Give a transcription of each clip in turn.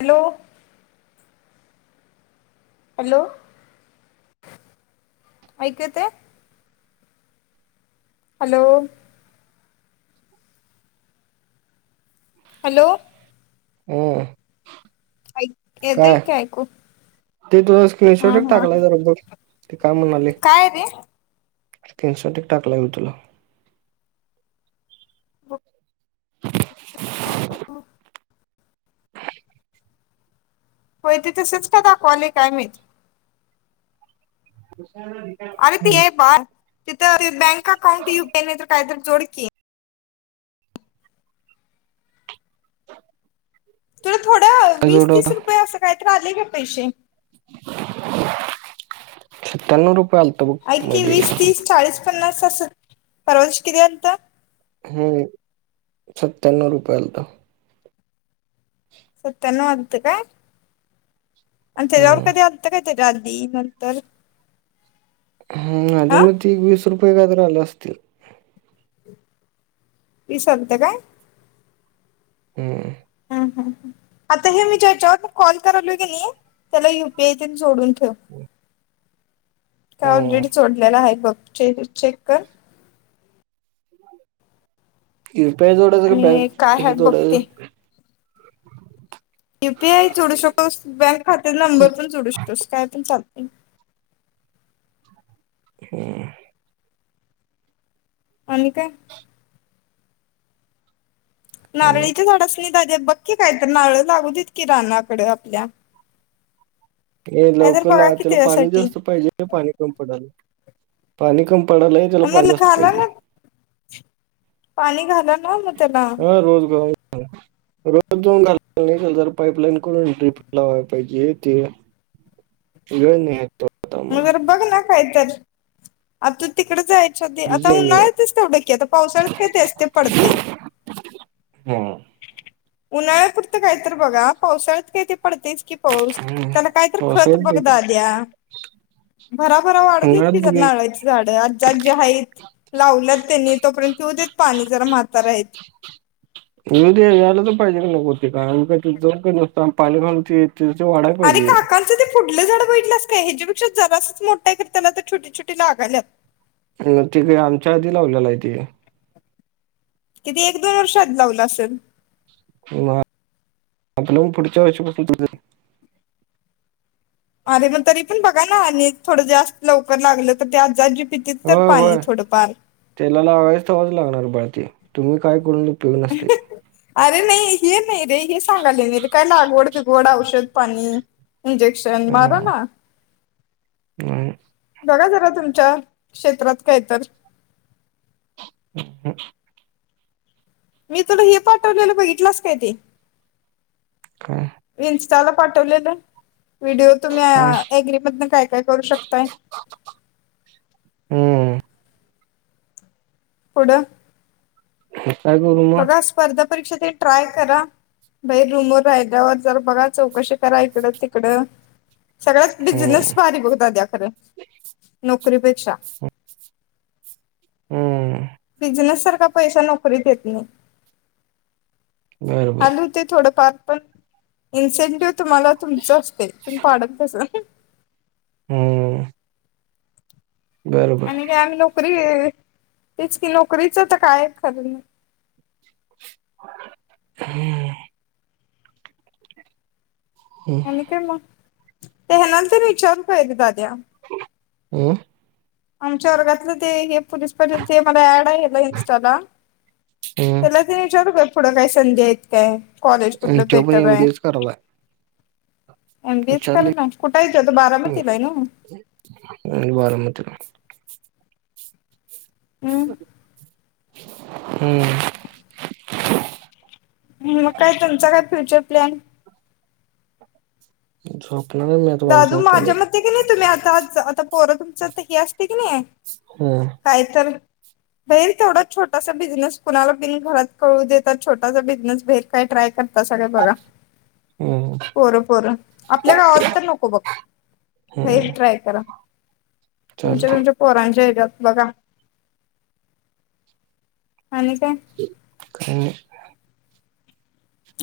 Hello hello, ऐकु येतय? Hello hello ये अय येतय का ऐकु? ते तुझा स्क्रिनशॉट टाकलाय. जरा बघ ते काय म्हणाले, काय रे कीनशट टाकला म तुला च [unintelligible] होय त तिथं सच का दाखवाले काय माहित हम्म [unintelligible] अरे ती आहे बाळ तिथं बँक अकाऊंट यूपीआय नाही तर काही तरी जोड की तुला थोडं वेळ, काय वीस जोड तीस होता रुपये असं काही तर आले का पैसे सत्या्नव रुपये आल ऐ ईकी वीस, तीस, चाळीस, पन्नास, अस परवानश कि अंत हम्म, सत्यान्नव रुपयाला सत्यानव न [unintelligible] वाते काय अर हम्म कधी ता कायतरी री नंतर [unintelligible] हम, आधी हा मधी एक वीस रुपये व्याज आले असतील विस आलते काय हम् ह आता हे मी ज्याच्यावर म कॉल करालो की त्याला युपीआय जोडून ठे काय हम्म ऑलरेडी सोडलेला आहे बघ चेक कर यु पीआय, झोडू का आणि बँक काय आहे बघ हे ोझोडु ते. यु पी आय जोडू शकतोस बँक खात्या नंबर पण जोडू शकतोस काय पण चालत हम् आणि का काय नाही नारळीच्या झाड अस नाही दादे बक्की काय तर नारळ लागू दत की रानाकडे आपल्या हे काय तर बघा लवकला की त्याला पाणी त्याच्यासाठी जास्त पाहिजे पाणी कम पडायला पाणी कम पडायला आहे म, घाला ना पाणी घालं ना मग त्याला रोजगार रोज जाऊन घाललाल तर पाईपलाईन करून ट्र्रीप लावायला पाहिजे ते [unintelligible] ये न र बघ ना काय तर आ तू तिकडे जायच हो ते आता बिझी आहे मी उन्हाळ्यातच तेवढं की आता पावसाळ्यात काय ते असते पडते हम् उन्हाळ्यापुरतं काय तर बघा पावसाळ्यात काही ते पडतेस कि पाऊस त्याला काय तर खत पावसाळ्यात बघ- बघदादया भराभरा वाढूतेत त उन्हाळ्यात का बघ नाळाची झाड आज जाग जे आहेत लावल्यात त्यांनी, तोपर्यंत पिऊ देत पाणी जरा म्हातार आहेत, य यायला तर पाहिजे काी नकोती काण काही जो का नसत पालेखा [unintelligible] अर काक ना ते पुुलं झाड बडलं का ह्याच्यापेक्षा झारा असच मोठा करताना ोटी छोटी लागाल्यात अ ते काही आमच्या आधी लावलेला आहे ते कितीएक दोन वर्षात जावलं असेल आपलं पुढच्या वर्षीपासून तुझं अरे मग तरी पण बघा ना आणि थोडं जास्त लवकर लागलं तर ते आज पितीच तर पाणी थोडंफार तेलाला आवाज हवाच लागणार बाळते तुम्ही काय करून पिऊ नसते अरे नाही हे नाही रे हे सांगाले नाही रे काय लागवड, बिगवड, औषध, पाणी इंजेक्शन मारुना ह. बघा जरा तुमच्या क्षेत्रात काय तर हम हम मी तुला हे पाठवलेलं बघितलंस काय ते काय? इन्स्टाला पाठवलेलं व्हिडिओ तुम्ही काय अग्रीमधून काय काय करू शकताय. हम् पुडं काय करु मग. स्पर्धा परीक्षा ते ट्राय करा. भैर रूमवर रायद्यावर जरा बघा चौकशी करा इकड तिकडं सगळ्यात बिझनेस हम्म. फारी बघ दद्याकडे नोकरीपेक्षा हम् बिझनेस सारखा पैसा नोकरीत येत नाही बरं आ बरं ते थोडंफार पण इन्सेंटिव्ह तुम्हाला तुमच असते पन पाडत तस. हम आणि का आम्ही नोकरी तेच कि नोकरीच तर काय खरं नाही हम्म हम्म. आणि काय मग ते कोणाला विचारून काय एकदा दाद्या. हम आमच्या वर्गातलं ते हे पुलिस पाटील ते मला ऍड आहे इन्स्टाला हम्म. त्याला ते विचारू का पुढं काही संध्या आहे त काय कॉलेज आणि कुठलं तो पण बेटर एम बी आहे. एच करायलाय एम बीएच करा विचारले की ना कुठ आहे ते बारावीत हाय ना होय बारावीत हम्म मग काय तुमचां काय फ्युचर प्लॅन झोप आहे मी आता पण दादू आली माझ्या मते कि नाही तुला आता आता पोरं तुमचं हे असते की नाही होय काय तर भेरल तेवढा छोटासा बिझनेस कुणाला बिन घरात कळू देतात छोटासा बिझनेस भे काही ट्राय करता सा बघा हम्म पोर पोर आपल्या गावात तर नको बघ हम्म लई ट्राय करा तुमच्या चालतंय तुमच्यात पोरांच्या हच्यात बघा आणि काय काय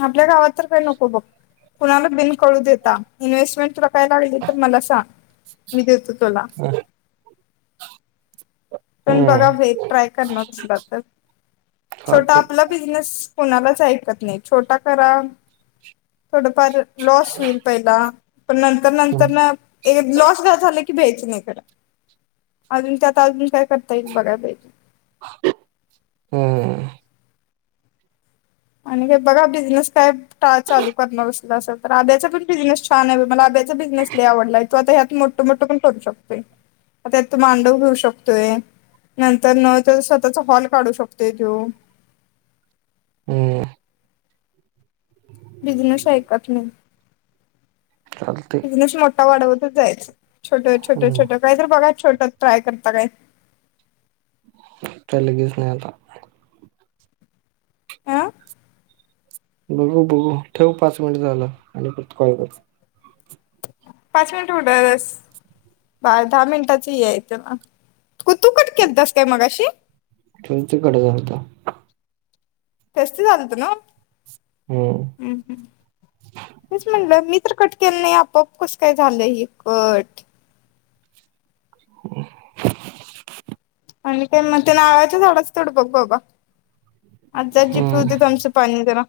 आपल्या गावात तर काही नको बघ कुणाला बिन कळू देता इन्व्हेस्टमेंट पहियला वेज तर मला सांग मी देतो तुला नाही पण बघा हम्म वेग ट्राय करणार आसला तर छोटा चालतंय आपलं बिझनेस कोणालच ऐकत नाही छोटा करा थोडफार लॉस होईल. पहिला पण नंतर हम्म नंतर लॉस झाल की द्यायच नाई खर अजून त्यात अजून काय करता येईल बघा्एला पाहीजे. हम् हम हम आणि का बघा बिझनेस काय चालू करणार अस असल तर आब्याचा पण बिझनेस छान आहे मला आब्याचा बिझनेस नाही आवडलाय त आता ह्यात मोठ मोट मोठ पण करू शकतो त्यात त मांडव घेऊ शकतोय. नंतर न स्वतःचा हॉल काढू शकतोय त्यो. हम्म. बिझनेस ऐकत नाही, चालतंय बिझनेस मोठा वाढवतंच जायचं. छोटं छोटं हम्म छोटं काय तर बघा छोटं ट्राय करता काय. काय लगेच नाही आता. अ बघू बघू ठेव पाच मिनिट झालं आणि परत कॉल कर. पाच मिनिटं [unintelligible] दा दाहा मिनिटाचं हे आहे त्याला, तू कट केलतास काय मगाशी? ठेवुनच कट झालता. टेस्टी झालत ना? हम्म. हम् हं. तेच म्हणटलं मी तर कट केलं नाही, आपोआप कसं काय झालं हे कट? ह आणि काय मग? ते नारळाच्या झाडाचं तेवढं बघ बाबा. आज्जा-आज्जी पिऊ हम्म देत आमचं पाणी जरा.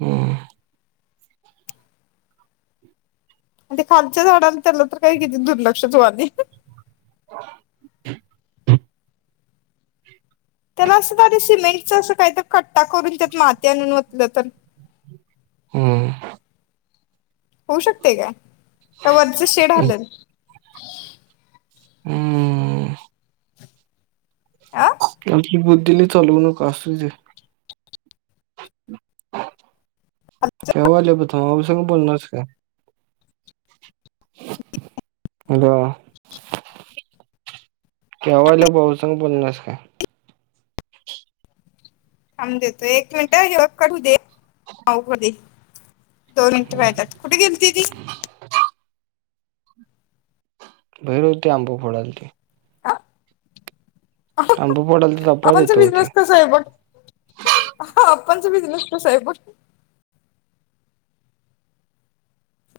हम्म. आणि ते खालच्या झाडाला त्याला तर काही किती दुर्लक्षच व्हालय. [unintelligible] त्याला असं दा सिमेंटच असं काही तर कट्टा करून त्यात माती आणून वतलं तर! हम्म. होऊ शकते का? का वरच शेड हाललं? हमम. आ तुमची बुद्धी लय चालवू नका असू दे. थवा आल्या बगं, थवाईसंग बोलणार आहेस काय? हॅलो. थेवायलासंग बोलणार आहेस काय? थांब देतो एक मिनिटं ह्यो कट होऊ दे [inaudible] दे. दोन मिनिटं व्हायचायत, कुठे गेलती ती? बाहेर होती आंब फोडालती. आंबा फोडालती तेव्हा पाहत आपण सगळी होतो ते. जास्त आहे बग आप्पांचा बिझनेस कसाय बघ.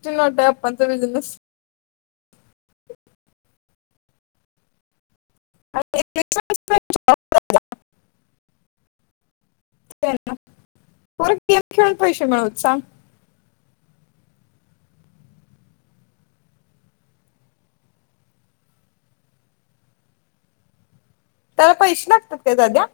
ची नोट आहे अप्पांचा बिझनेस. [inaudible] [unintelligible] गेम खेळून पैसे मिळवत सांग त्याला पैसे लागतात का दादा?